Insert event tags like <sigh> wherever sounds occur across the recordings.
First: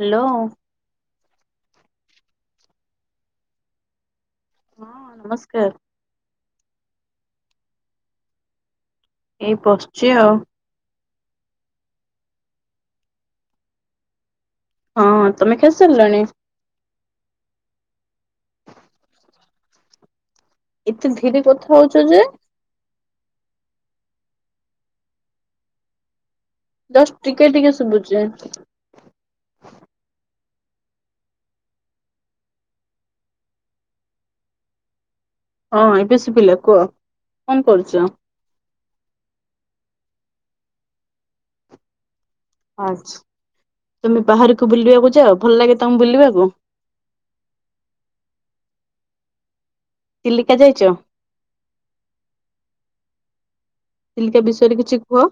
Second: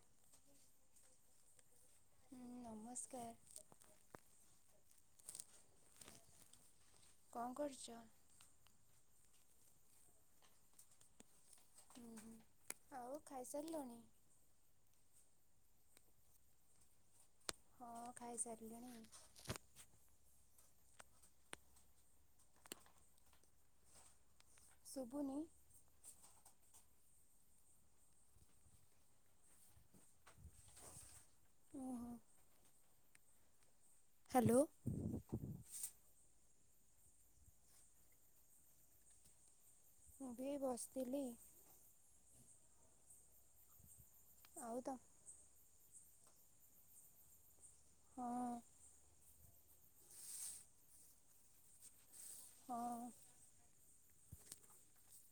Hello. ହୁଁ ନମସ୍କାର! ନମସ୍କାର! କଣ କରୁଛ? ଏଇ ବସିଛି ଆଉ। ହୁଁ, ହୁଁ ଆଉ ଖାଇସାରିଲଣି? ହଁ, ତମେ ଖାଇ ସାରିଲଣି? ହଁ, ଖାଇସାରିଲିଣି। ଏତେ ଧୀରେ କଥା ହଉଛ ଯେ? ଶଭୁନି? ଜଷ୍ଟ ଟିକେ ଟିକେ ଶୁଭୁଛି। ଓହୋ ହ୍ୟାଲୋ। ହଁ, ଏବେ ସୁବିଲା କୁହ। କଣ କରୁଛ? ମୁଁ ବି ବସିଥିଲି। ଆଛ୍, ତମେ ବାହାରକୁ ଆଉ ତ ବୁଲିବାକୁ ଯାଅ? ଭଲ ଲାଗେ ତମୁ ବୁଲିବାକୁ? ହଁ। ଚିଲିକା ଯାଇଚ? ହଁ। ଚିଲିକା ବିଷୟରେ କିଛି କୁହ?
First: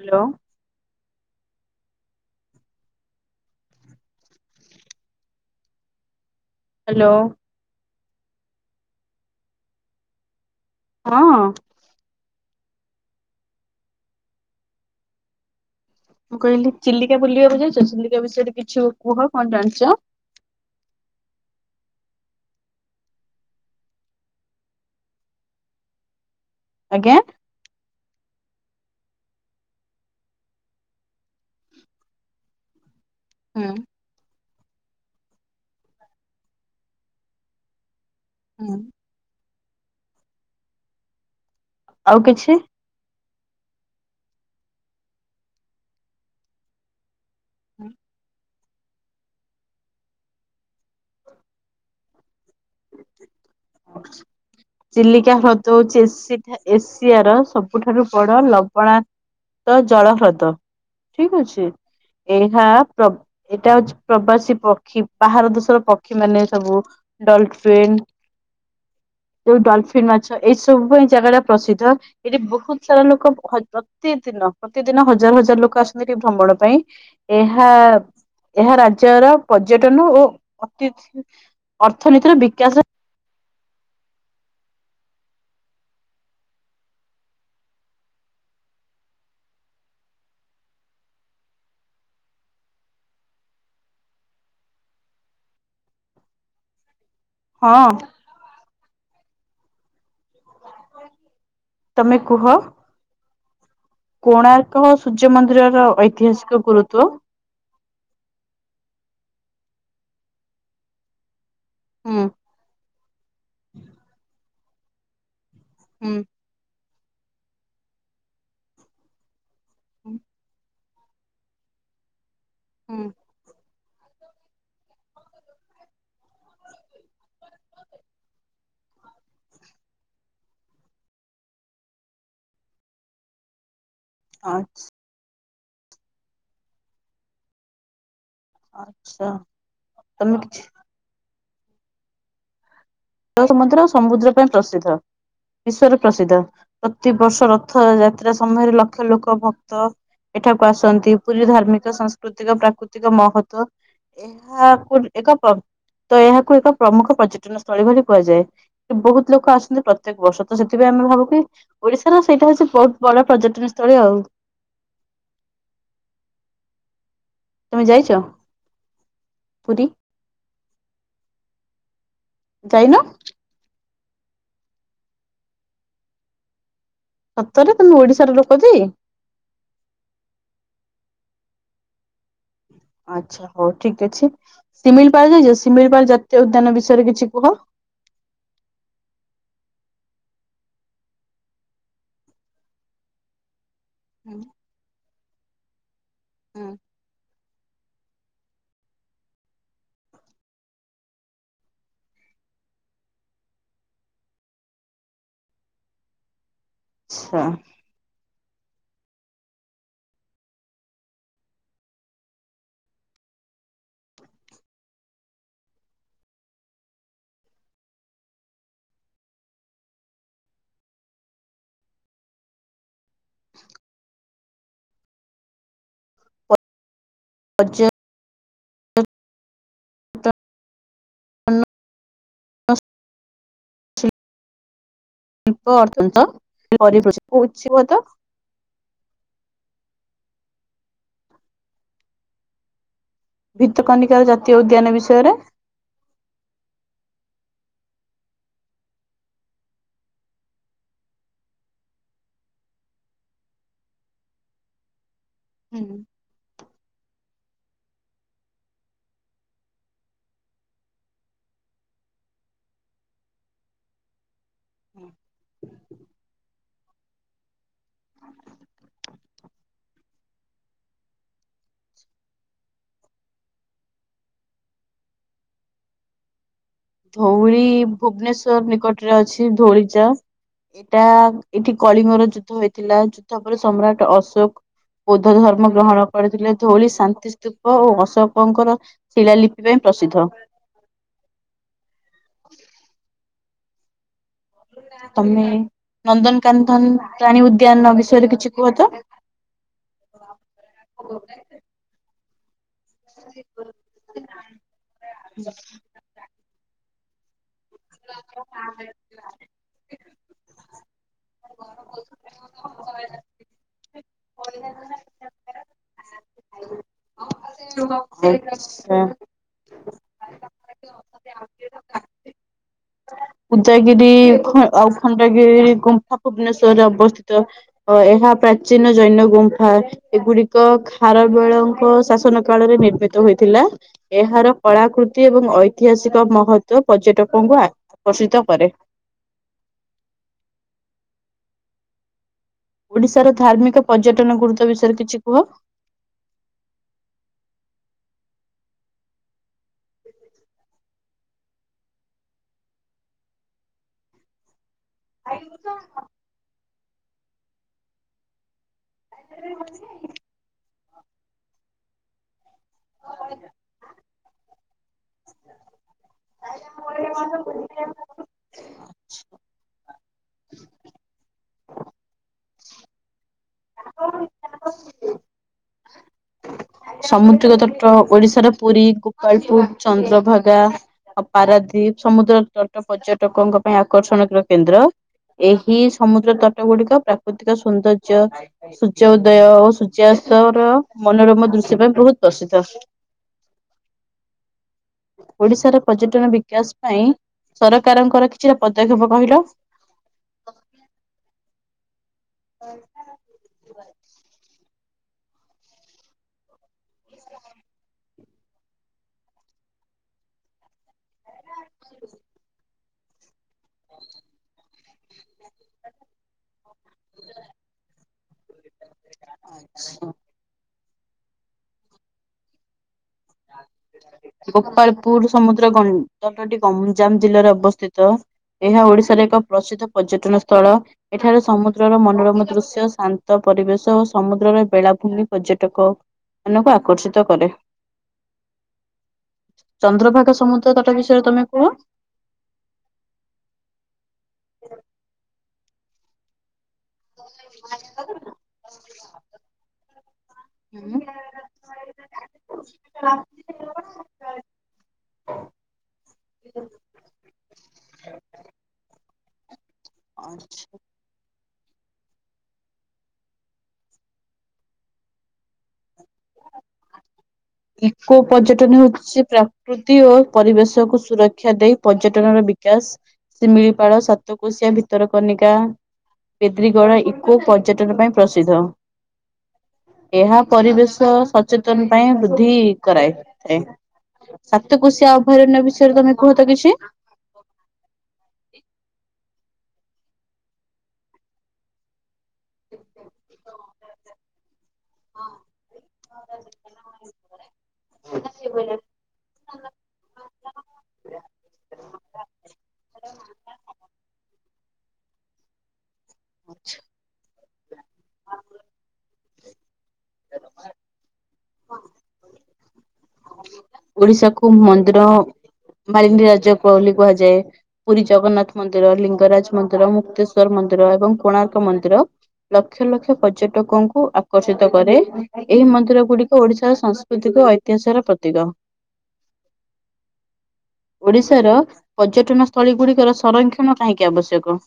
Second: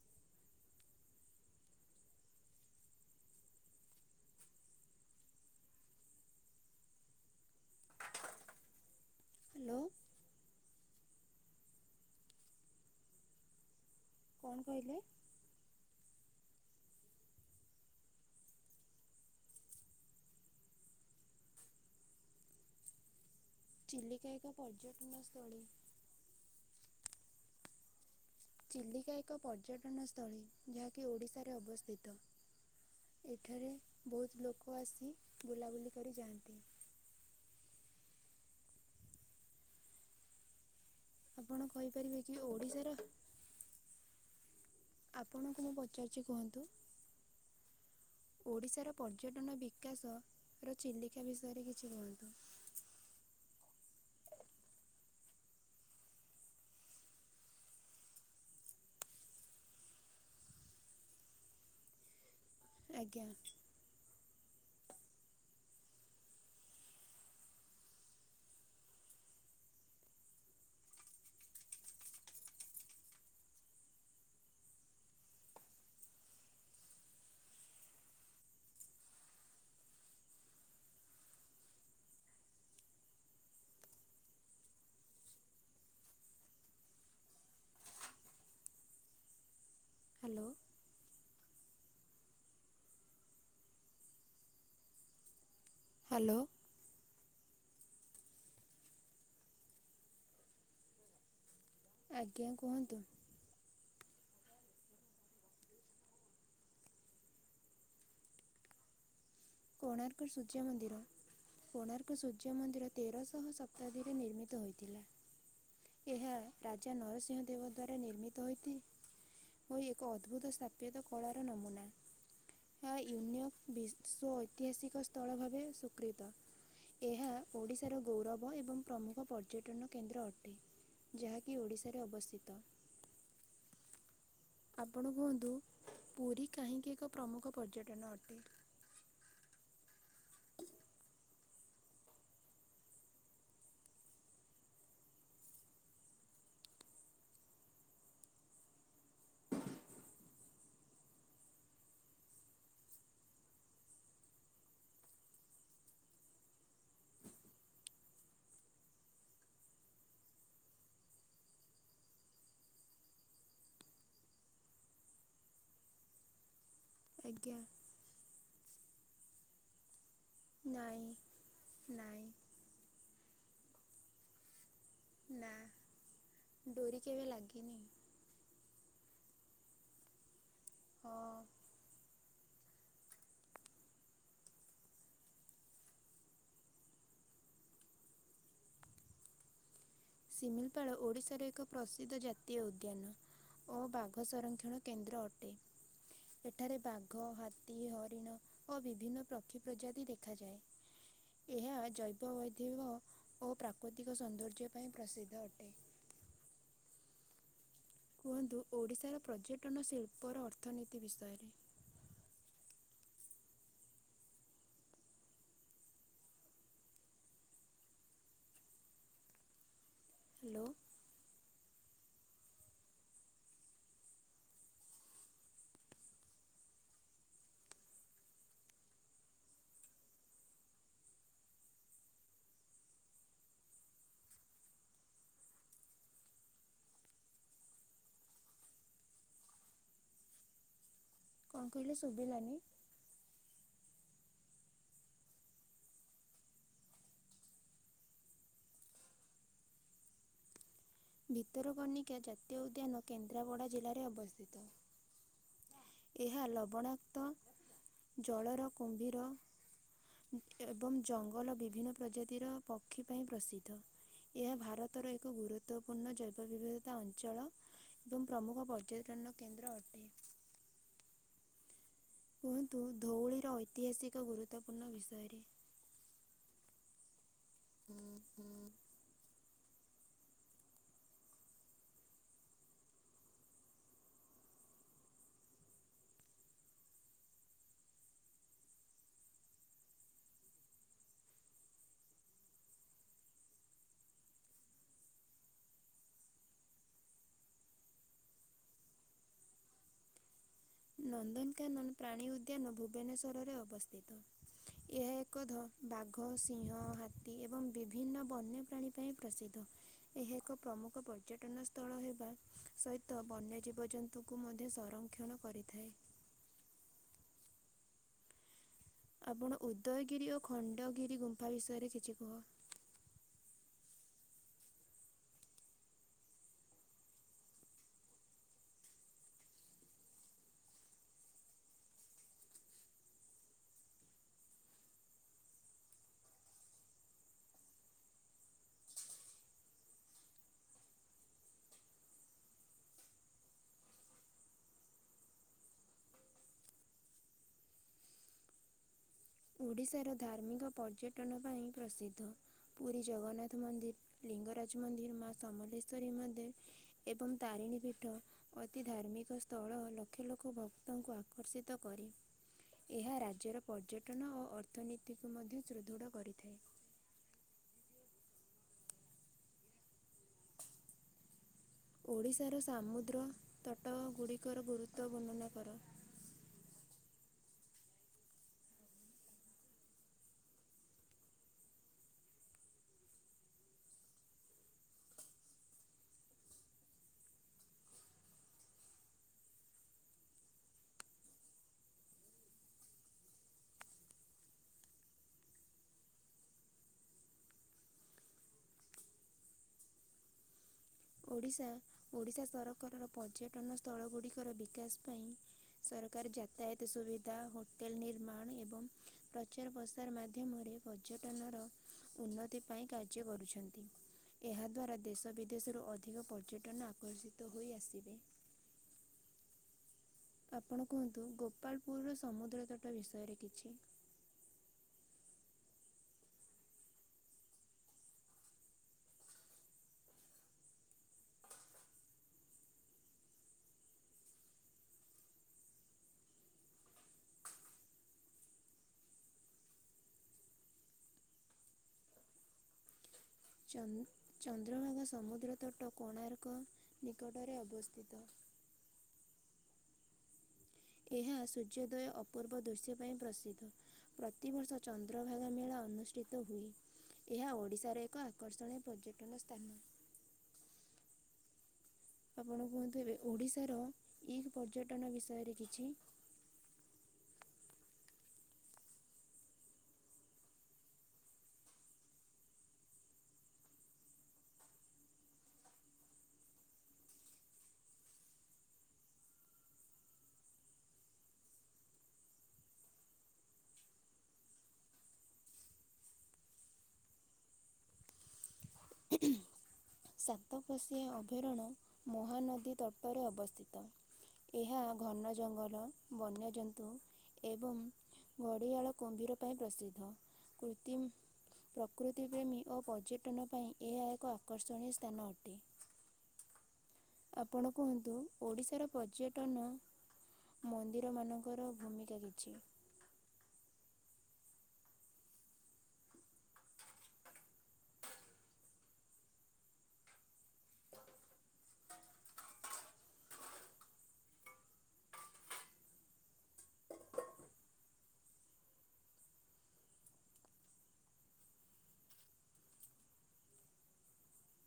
ହ୍ୟାଲୋ। ହ୍ୟାଲୋ। ହ୍ୟାଲୋ। ହଁ। କଣ କହିଲେ? ମୁଁ କହିଲି, ଚିଲିକା ବୁଲିବାକୁ ଯାଇଛ? ଚିଲିକା ବିଷୟରେ କିଛି କୁହ, କଣ ଜାଣିଛ? ଚିଲିକା ଏକ ପର୍ଯ୍ୟଟନ ସ୍ଥଳୀ। ଆଜ୍ଞା। ଚିଲିକା ଏକ ପର୍ଯ୍ୟଟନସ୍ଥଳୀ। ଯାହାକି ଓଡ଼ିଶାରେ ଅବସ୍ଥିତ। ହୁଁ ଏଠାରେ ବହୁତ ଲୋକ ଆସି, ବୁଲାବୁଲି କରି ଯାଆନ୍ତି। ହୁଁ। ଆପଣ ଆଉ କହିପାରିବେ କି, କିଛି? ଓଡିଶାର ଆପଣଙ୍କୁ ମୁଁ ପଚାରୁଛି କୁହନ୍ତୁ? ହୁଁ। ଓଡ଼ିଶାର ପର୍ଯ୍ୟଟନ ବିକାଶ, ର ଚିଲିକା ବିଷୟରେ କିଛି କୁହନ୍ତୁ? <inaudible> ଚିଲିକା ହ୍ରଦ ହଉଛି ଏସି ଏସିଆର, ସବୁଠାରୁ ବଡ ଲବଣା ତ ଜଳ ହ୍ରଦ। ଠିକ୍ ଅଛି। ଏହା ପ୍ରଗ୍ ଆଜ୍ଞା ଏଟା ହଉଛି ପ୍ରବାସୀ ପକ୍ଷୀ, ବାହାର ଦେଶର ପକ୍ଷୀ ମାନେ ସବୁ, ଡଲ୍ଫିନ୍ ଯୋଉ ଡଲଫିନ୍ ମାଛ ଏଇ ସବୁ ପାଇଁ ଜାଗା ଟା ପ୍ରସିଦ୍ଧ। ଏଠି ବହୁତ ସାରା ଲୋକ ପ୍ରତିଦିନ ପ୍ରତିଦିନ ହଜାର ହଜାର ଲୋକ ଆସନ୍ତି ଏଠି ଭ୍ରମଣ ପାଇଁ। ଏହା ଏହା ରାଜ୍ୟର ପର୍ଯ୍ୟଟନ ଓ ଅତି ଅର୍ଥନୀତିର ବିକାଶ ହ୍ୟାଲୋ। ହ୍ୟାଲୋ। ହଁ। ତମେ କୁହ ଆଜ୍ଞା କୁହନ୍ତୁ? କୋଣାର୍କ ସୂର୍ଯ୍ୟ ମନ୍ଦିରର ଐତିହାସିକ ଗୁରୁତ୍ଵ। କୋଣାର୍କ ସୂର୍ଯ୍ୟ ମନ୍ଦିର କୋଣାର୍କ ହୁଁ ସୁଯ୍ୟ ର୍ଯ୍ୟ ମନ୍ଦିର ତେରଶହ ଶତାବ୍ଦୀରେ ନିର୍ମିତ ହୋଇଥିଲା ହୁଁ ଏହା ରାଜା ନରସିଂହ ଦେବ ଦ୍ଵାରା ନିର୍ମିତ ହୋଇଥାଏ ହୋଇ ଏକ ଅଦ୍ଭୁତ ସ୍ଥାପ ଏଇତ କଳାର ନମୁନା ହ ହୁଁ ୟୁ ନିଅକ୍ ବିଶ୍ଵ ଐ ଐତିହାସିକ ସ୍ଥଳ ଭାବେ ସ୍ୱୀକୃତ। ଏହା ଓଡ଼ିଶାର ଗୌରବ ଏବଂ ପ୍ରମୁଖ ପର୍ଯ୍ୟଟନ କେନ୍ଦ୍ର ଅଟେ। ଯାହାକି ଓଡ଼ିଶାରେ ଅବସ୍ଥିତ। ହଁ ଆପଣ କୁହନ୍ତୁ ପୁରୀ କାହିଁକି ଏକ ପ୍ରମୁଖ ପର୍ଯ୍ୟଟନ ଅଟେ? ଆଛା ତମେ ଜଳ ସମୁଦ୍ର ସମୁଦ୍ର ପାଇଁ ପ୍ରସିଦ୍ଧ। ବିଶ୍ଵର ପ୍ରସିଦ୍ଧ ପ୍ରତିବର୍ଷ ରଥ ଯାତ୍ରା ସମୟରେ ଲକ୍ଷ ଲୋକ ଭକ୍ତ ଏଠାକୁ ଆସନ୍ତି ପୁରୀ ଧାର୍ମିକ ସାଂସ୍କୃତିକ ପ୍ରାକୃତିକ ମହତ୍ତ୍ୱ। ଏହାକୁ ଏକ ତ ଏହାକୁ ଏକ ପ୍ରମୁଖ ପର୍ଯ୍ୟଟନ ସ୍ଥଳୀ ବୋଲି କୁହାଯାଏ। ବହୁତ ଲୋକ ଆସନ୍ତି ପ୍ରତ୍ୟେକ ବର୍ଷ ତ ସେଥିପାଇଁ ଆମେ ଭାବୁ କିି ଓଡିଶାର ସେଇଟା ହଉଛି ବହୁତ ବଡ ପର୍ଯ୍ୟଟନ ସ୍ଥଳୀ ଆଉ। ଆଜ୍ଞା। ତମେ ଯାଇଛ ପୁରୀ? ନାଇଁ ନାଇଁ। ଯାଇନ? ନା। ଡୋରି କେବେ ସତରେ ଲାଗିନି ତମେ ଓଡିଶାର ଲୋକ ଟି? ହଁ। ଆଚ୍ଛା ହଉ ଠିକ ଅଛି, ଶିମିଳିପାଳ ଯାଇଛ ଶିମିଳିପାଳ ଜାତୀୟ ଉଦ୍ୟାନ ବିଷୟରେ କିଛି କୁହ? ଶିମିଳିପାଳ ଓଡ଼ିଶାର ଏକ ପ୍ରସିଦ୍ଧ ଜାତୀୟ ଉଦ୍ୟାନ ଓ ବାଗ ବାଘ ସଂରକ୍ଷଣ କେନ୍ଦ୍ର ଅଟେ। ଏଠାରେ ବାଘ, ହାତ ତୀ, ହରିଣ ଓ ବିଭିନ୍ନ ପ୍ରକ୍ଷୀ ପ୍ରଜାତି ଦେଖାଯାଏ। ଏହା ଜୈବ ବୈଧବ ଓ ପ୍ରାକୃତିକ ସୌନ୍ଦର୍ଯ୍ୟ ପାଇଁ ପ୍ରସିଦ୍ଧ ଅଟେ। ଆଛା। କୁହନ୍ତୁ ଓଡ଼ିଶାର ପର୍ଯ୍ୟଟନ ଶିଳ୍ପର ଅର୍ଥନୀତି ବିଷୟରେ? ହ୍ୟାଲୋ। ପର୍ଯ୍ୟ <inaudible> <inaudible> କଣ କହିଲେ ଶୁଭିଲାନି? ଭିତକନିକାର ଜାତୀୟ ଉଦ୍ୟାନ ବିଷୟରେ? ଭିତରକନିକା ଜାତୀୟ ଉଦ୍ୟାନ କେନ୍ଦ୍ରାପଡ଼ା ଜିଲ୍ଲାରେ ଅବସ୍ଥିତ। ହୁଁ। ଏହା ଲବଣାକ୍ତ ଜଳର କୁମ୍ଭୀର। ଏବଂ ଜଙ୍ଗଲ ବିଭିନ୍ନ ପ୍ରଜାତିର ପକ୍ଷୀ ପାଇଁ ପ୍ରସିଦ୍ଧ। ଏହା ଭାରତର ଏକ ଗୁରୁତ୍ୱପୂର୍ଣ୍ଣ ଜୈବ ବିବିଧତା ଅଞ୍ଚଳ। ଏବଂ ପ୍ରମୁଖ ପର୍ଯ୍ୟଟନ କେନ୍ଦ୍ର ଅଟେ। କୁହନ୍ତୁ ଧଉଳିର ଐତିହାସିକ ଗୁରୁତ୍ୱପୂର୍ଣ୍ଣ ବିଷୟରେ। ଧଉଳି ଭୁବନେଶ୍ଵର ନିକଟରେ ଅଛି ଧଉଳିଚା। ଏଇଟା ଏଠି କଳିଙ୍ଗର ଯୁଦ୍ଧ ହେଇଥିଲା ଯୁଦ୍ଧ ପରେ ସମ୍ରାଟ ଅଶୋକ। ବୌଦ୍ଧ ଧର୍ମ ଗ୍ରହଣ କରିଥିଲେ ଧଉଳି ଶାନ୍ତିସ୍ତୂପ ଓ ଅଶୋକଙ୍କର। ଶିଳାଲିିପି ପାଇଁ ପ୍ରସିଦ୍ଧ। <inaudible> ତମେ ନନ୍ଦନକାନ୍ଦନ୍ ପ୍ରାଣୀ ଉଦ୍ୟାନ ବିଷୟରେ କିଛି କୁହ ତ। ନନ୍ଦନକାନନ୍ ପ୍ରାଣୀ ଉଦ୍ୟାନ କୁ। ଭୁବନେସ୍ୱରରେ ଅବସ୍ଥିତ ଏହା ଏକ ଧ ବାଘ, ସିଂହ, ହା ଏବଂ ବିଭିନ୍ନ ବନ୍ୟପ୍ରାଣୀ ପାଇଁ ପ୍ରସିଦ୍ଧ। ଏହା ଏକ ପ୍ରମୁଖ ପର୍ଯ୍ୟଟନ ସ୍ଥଳ ହେବା ସହିତ ବନ୍ୟ ଜୀବଜନ୍ତୁ। ଙ୍କୁ ମଧ୍ୟ ସଂରକ୍ଷଣ କରିଥାଏ। ହ <unintelligible> <inaudible> ଆପଣ ଉଦୟଗିରି ଓ ଖଣ୍ଡଗିରି ଗୁମ୍ଫା ବିଷୟରେ କିଛି କୁହ। ଉଦୟଗିରି ଆଉ ଖଣ୍ଡଗିରି ଗୁମ୍ଫା ଭୁବନେଶ୍ଵରରେ ଅବସ୍ଥିତ। ଅ ଏହା ପ୍ରାଚୀନ ଜୈନ ଗୁମ୍ଫା। ଏଗୁଡିକ ଖାରବେଳଙ୍କ ଶାସନ କାଳରେ ନିର୍ମିତ ହୋଇଥିଲା। ଏହାର କଳାକୃତି ଏବଂ ଐତିହାସିକ ମହତ୍ୱ ପର୍ଯ୍ୟଟକଙ୍କୁ ଆକର୍ଷିତ କରେ। ଓଡିଶାର ଧାର୍ମିକ ପର୍ଯ୍ୟଟନ ଗୁରୁତ୍ୱ ବିଷୟରେ କିଛି କୁହ। ଓଡ଼ିଶାର ଧାର୍ମିକ ପର୍ଯ୍ୟଟନ ପାଇଁ ପ୍ରସିଦ୍ଧ ପୁରୀ ଜଗନ୍ନାଥ ମନ୍ଦିର। ଲିଙ୍ଗରାଜ ମନ୍ଦିର ମା ସମଲେଶ୍ଵରୀ ମନ୍ଦିର ଏବଂ ତାରିଣୀ ପୀଠ। ଅତି ଧାର୍ମିକ ସ୍ଥଳ ଲକ୍ଷେ ଲୋକ ଭକ୍ତଙ୍କୁ ଆକର୍ଷିତ କ କରି। ଏହା ରାଜ୍ୟର ପର୍ଯ୍ୟଟନ ଓ ଅର୍ଥନୀତିକୁ ମଧ୍ୟ ସୁଦୃଢ କରିଥାଏ। ବ ମ ବ <unintelligible> <inaudible> ଓଡ଼ିଶାର ସାମୁଦ୍ର ତଟ ଗୁଡ଼ିକର ଗୁରୁତ୍ୱ ବର୍ଣ୍ଣନା କର। ସମୁଦ୍ରିକ ତଟ ଓଡିଶାର ପୁରୀ ଗୋପାଳପୁର ଚନ୍ଦ୍ରଭାଗା। ଆ ପାରାଦିପ୍ ସମୁଦ୍ର ତଟ ପର୍ଯ୍ୟଟକଙ୍କ ପାଇଁ ଆକର୍ଷଣର କେନ୍ଦ୍ର। ଏହି ସମୁଦ୍ର ତଟ ଗୁଡିକ ପ୍ରାକୃତିକ ସୌନ୍ଦର୍ଯ୍ୟ। ସୂର୍ଯ୍ୟ ଉଦୟ ଓ ସୂର୍ଯ୍ୟାସ୍ତ ର ମନୋରମ ଦୃଶ୍ୟ ସେ ପାଇଁ ବହୁତ ପ୍ରସିଦ୍ଧ। <inaudible> ଓଡିଶାର ପର୍ଯ୍ୟଟନ ବିକାଶ ପାଇଁ ସରକାରଙ୍କର କିଛିଟା ପଦକ୍ଷେପ କହିଲ। ଓଡ଼ିଶା ଓଡ଼ିଶା ସରକାରର ପର୍ଯ୍ୟଟନ ସ୍ଥଳ ଗୁଡ଼ିକର ବିକାଶ ପାଇଁ। ସରକାର ଯାତାୟାତ ସୁବିଧା ହୋଟେଲ ନିର୍ମାଣ ଏବଂ ପ୍ରଚାର ପ୍ରସାର ମାଧ୍ୟମରେ। ପର୍ଯ୍ୟଟନର ଉନ୍ନତି ପାଇଁ କାର୍ଯ୍ୟ କରୁଛୁ। ଏହା ଦ୍ୱାରା ଦେଶ ବିଦେଶରୁ ଅଧିକ ପର୍ଯ୍ୟଟନ ଆକର୍ଷିତ ହୋଇ ଆସିବେ। <unintelligible> <inaudible> ଆପଣ କୁହନ୍ତୁ ଗୋପାଳପୁରର ସମୁଦ୍ର ତଟ ବିଷୟରେ କିଛି। ଗୋପାଳପୁର ସମୁଦ୍ର ଗଣ୍ଡଟି ଗଞ୍ଜାମ ଜିଲ୍ଲାରେ ଅବସ୍ଥିତ। ଏହା ଓଡିଶାର ଏକ ପ୍ରସିଦ୍ଧ ପର୍ଯ୍ୟଟନ ସ୍ଥଳ। ଏଠାରେ ସମୁଦ୍ରର ମନୋରମ ଦୃଶ୍ୟ ଶାନ୍ତ ପରିବେଶ ଓ ସମୁଦ୍ରର ବେଳାଭୂମି ପର୍ଯ୍ୟଟକ। ମାନଙ୍କୁ ଆକର୍ଷିତ କରେ। ଚନ୍ଦ୍ରଭାଗ ସମୁଦ୍ର ତଟ ବିଷୟରେ ତମେ କୁହ। ଚନ୍ଦ୍ରଭାଗା ସମୁଦ୍ର ତଟ କୋଣାର୍କ ନିକଟରେ ଅବସ୍ଥିତ। ଏହା ସୂର୍ଯ୍ୟୋଦୟ ଅପୂର୍ବ ଦୃଶ୍ୟ ପାଇଁ ପ୍ରସିଦ୍ଧ। ପ୍ରତିବର୍ଷ ଚନ୍ଦ୍ରଭାଗା ମେଳା ଅନୁଷ୍ଠିତ ହୁଏ ଏହା ଓଡ଼ିଶାର ଏକ ଆକର୍ଷଣୀୟ ପର୍ଯ୍ୟଟନ ସ୍ଥାନ। ଆ ଛି ଆପଣ କୁହନ୍ତୁ ଏବେ ଓଡିଶାର ଇଗ ପର୍ଯ୍ୟଟନ ବିଷୟରେ କିଛି <inaudible> ଇକୋ ପର୍ଯ୍ୟଟନ ହଉଛି ପ୍ରାକୃତି ଓ ପରିବେଶକୁ ସୁରକ୍ଷା ଦେଇ ପର୍ଯ୍ୟଟନର ବିକାଶ ଶିମିଳିପାଳ ସାତ କୋଶିଆ ଭିତର କନିକା ପେଦ୍ରିଗଡ଼ ଇକୋ ପର୍ଯ୍ୟଟନ ପାଇଁ ପ୍ରସିଦ୍ଧ। ଏହା ପରିବେଶ ସଚେତନ ପାଇଁ ବୃଦ୍ଧି କରାଇଥାଏ ସାତକୋଶିଆ ଅଭୟାରଣ୍ୟ ବିଷୟରେ ତମେ କୁହ ତ କିଛି। ସାତକୋଶିଆ ଅଭୟାରଣ୍ୟ ମହାନଦୀ ତଟରେ ଅବସ୍ଥିତ। ଏହା ଘନ ଜଙ୍ଗଲ ବନ୍ୟଜନ୍ତୁ ଏବଂ ଘଡ଼ିଆଳ କୁମ୍ଭୀର ପାଇଁ ପ୍ରସିଦ୍ଧ କୃ୍ରତିମ ପ୍ରକୃତି ପ୍ରେମୀ ଓ ପର୍ଯ୍ୟଟନ ପାଇଁ ଏହା ଏକ ଆକର୍ଷଣୀୟ ସ୍ଥାନ ଅଟେ। ଆଛା। ଆପଣ କୁହନ୍ତୁ ଓଡ଼ିଶାର ପର୍ଯ୍ୟଟନ ମନ୍ଦିର ମାନଙ୍କ ଙ୍କର ଭୂମିକା କିଛି। ଓଡିଶାକୁୁ ମନ୍ଦିର ମାଳିନୀ ରାଜ ବୋଲି କୁହାଯାଏ। ପୁରୀ ଜଗନ୍ନାଥ ମନ୍ଦିର ଲିଙ୍ଗରାଜ ମନ୍ଦିର ମୁକ୍ତେଶ୍ଵର ମନ୍ଦିର ଏବଂ କୋଣାର୍କ ମନ୍ଦିର ଲକ୍ଷ ଲକ୍ଷ ପର୍ଯ୍ୟଟକଙ୍କୁ ଆକର୍ଷିତ କରେ। ଏହି ମନ୍ଦିର ଗୁଡିକ ଓଡିଶାର ସାଂସ୍କୃତିକ ଐତିହାସର ପ୍ରତୀକ। ଓଡିଶାର ପର୍ଯ୍ୟଟନ ସ୍ଥଳୀ ଗୁଡିକର ସଂରକ୍ଷଣ କାହିଁକି ଆବଶ୍ୟକ?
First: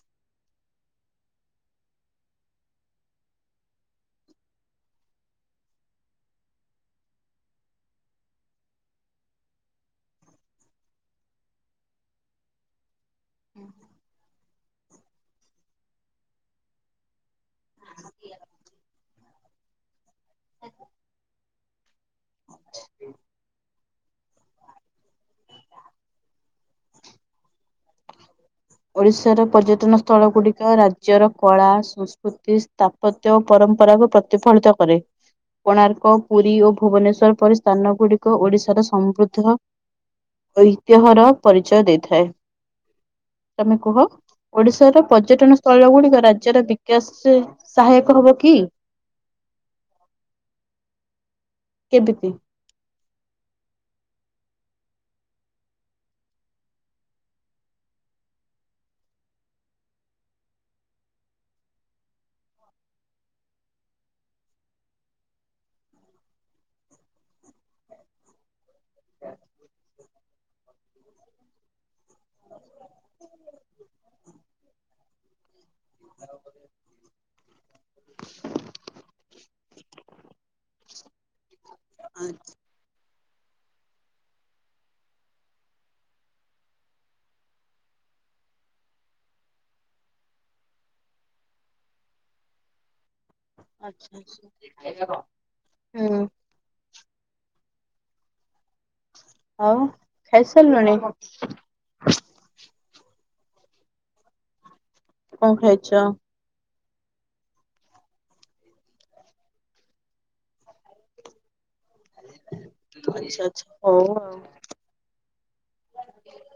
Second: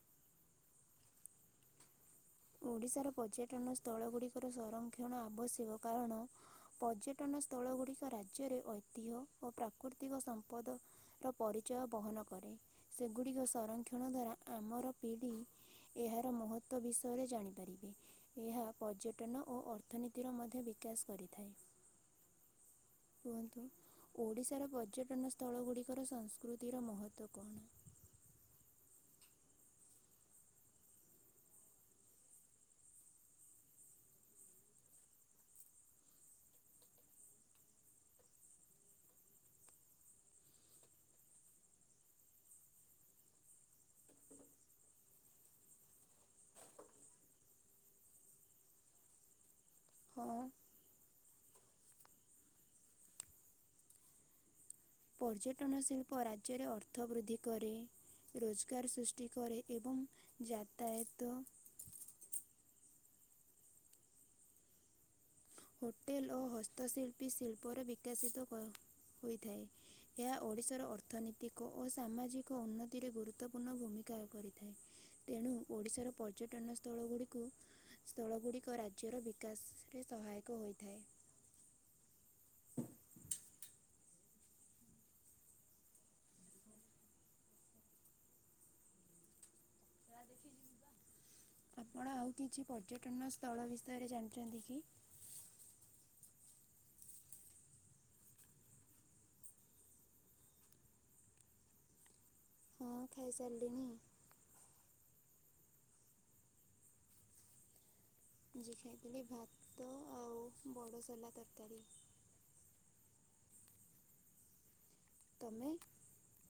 ଓଡ଼ିଶାର ପର୍ଯ୍ୟଟନ ସ୍ଥଳ ଗୁଡିକର ସଂରକ୍ଷଣ ଆବଶ୍ୟକ କାରଣ ପର୍ଯ୍ୟଟନ ସ୍ଥଳ ଗୁଡ଼ିକ ରାଜ୍ୟରେ ଐତିହ୍ୟ ଓ ପ୍ରାକୃତିକ ସମ୍ପଦ ର ପରିଚୟ ବହନ କରେ। ସେଗୁଡ଼ିକ ସଂରକ୍ଷଣ ଦ୍ୱାରା ଆମର ପିଢ଼ି ଏହାର ମହତ୍ତ୍ଵ ବିଷୟରେ ଜାଣି ଏହା ପର୍ଯ୍ୟଟନ ଓ ଅର୍ଥନୀତିର ମଧ୍ୟ ବିକାଶ କରିଥାଏ। କୁହନ୍ତୁ? ଓଡ଼ିଶାର ପର୍ଯ୍ୟଟନ ସ୍ଥଳ ଗୁଡ଼ିକର ସଂସ୍କୃତିର ମହତ୍ଵ କଣ? ଓଡ଼ିଶାର ପର୍ଯ୍ୟଟନ ସ୍ଥଳ ଗୁଡିକ ରାଜ୍ୟର କଳା ସଂସ୍କୃତି ସ୍ତା ପ୍ରତ ପରମ୍ପରାକୁ ପ୍ରତିଫଳିତ କରେ। କୋଣାର୍କ ପୁରୀ ଓ ଭୁବନେଶ୍ୱର ପରି ସ୍ଥାନ ଗୁଡିକ ଓଡିଶାର ସମୃଦ୍ଧ ଐତିହ୍ୟର ପରିଚୟ ଦେଇଥାଏ। ତମେ କୁହ? ଓଡିଶାର ପର୍ଯ୍ୟଟନ ସ୍ଥଳ ଗୁଡିକ ରାଜ୍ୟର ବିକାଶରେ ସହାୟକ ହବ କି? ହଁ। କେମିତି? ପର୍ଯ୍ୟଟନ ଶିଳ୍ପ ରାଜ୍ୟରେ ଅର୍ଥ ବୃଦ୍ଧି କରେ। ରୋଜଗାର ସୃଷ୍ଟି କ ଏବଂ ଯାତାୟାତ- ହୋଟେଲ ଓ ହସ୍ତଶିଳ୍ପୀ ଶିଳ୍ପରେ ବିକଶିତ ହୋଇଥାଏ ଏହା ଓଡିଶାର ଅର୍ଥନୈତିକ ଓ ସାମାଜିକ ଉନ୍ନତିରେ ଗୁରୁତ୍ୱପୂର୍ଣ୍ଣ ଭୂମିକା କରିଥାଏ। ତେଣୁ ଓଡିଶାର ପର୍ଯ୍ୟଟନ ସ୍ଥଳ ଗୁଡିକୁ ସ୍ଥଳ ଗୁଡିକ ରାଜ୍ୟର ବିକାଶ ରେ ସହାୟକ ହୋଇଥାଏ। ଆଚ୍ଛା। ଦେଖ ଆପଣ ଆଉ କିଛି ପର୍ଯ୍ୟଟନ ସ୍ଥଳ ବିଷୟରେ ଆଚ୍ଛା। ଜାଣିଛନ୍ତି କି? ହୁଁ। ଆଉ ଖାଇ ସାରିଲୁଣି? ହଁ ଖାଇସାରିଲିଣି। କଣ ଖାଇଛ? ମୁ ଆଜି ଖାଇଥିଲି ଭାତ ଆଉ ବଡ଼ ସୋଲା ତରକାରୀ। ଆଚ୍ଛା ଆଚଛା ପଳେଇବ ଆଉ। ତମେ?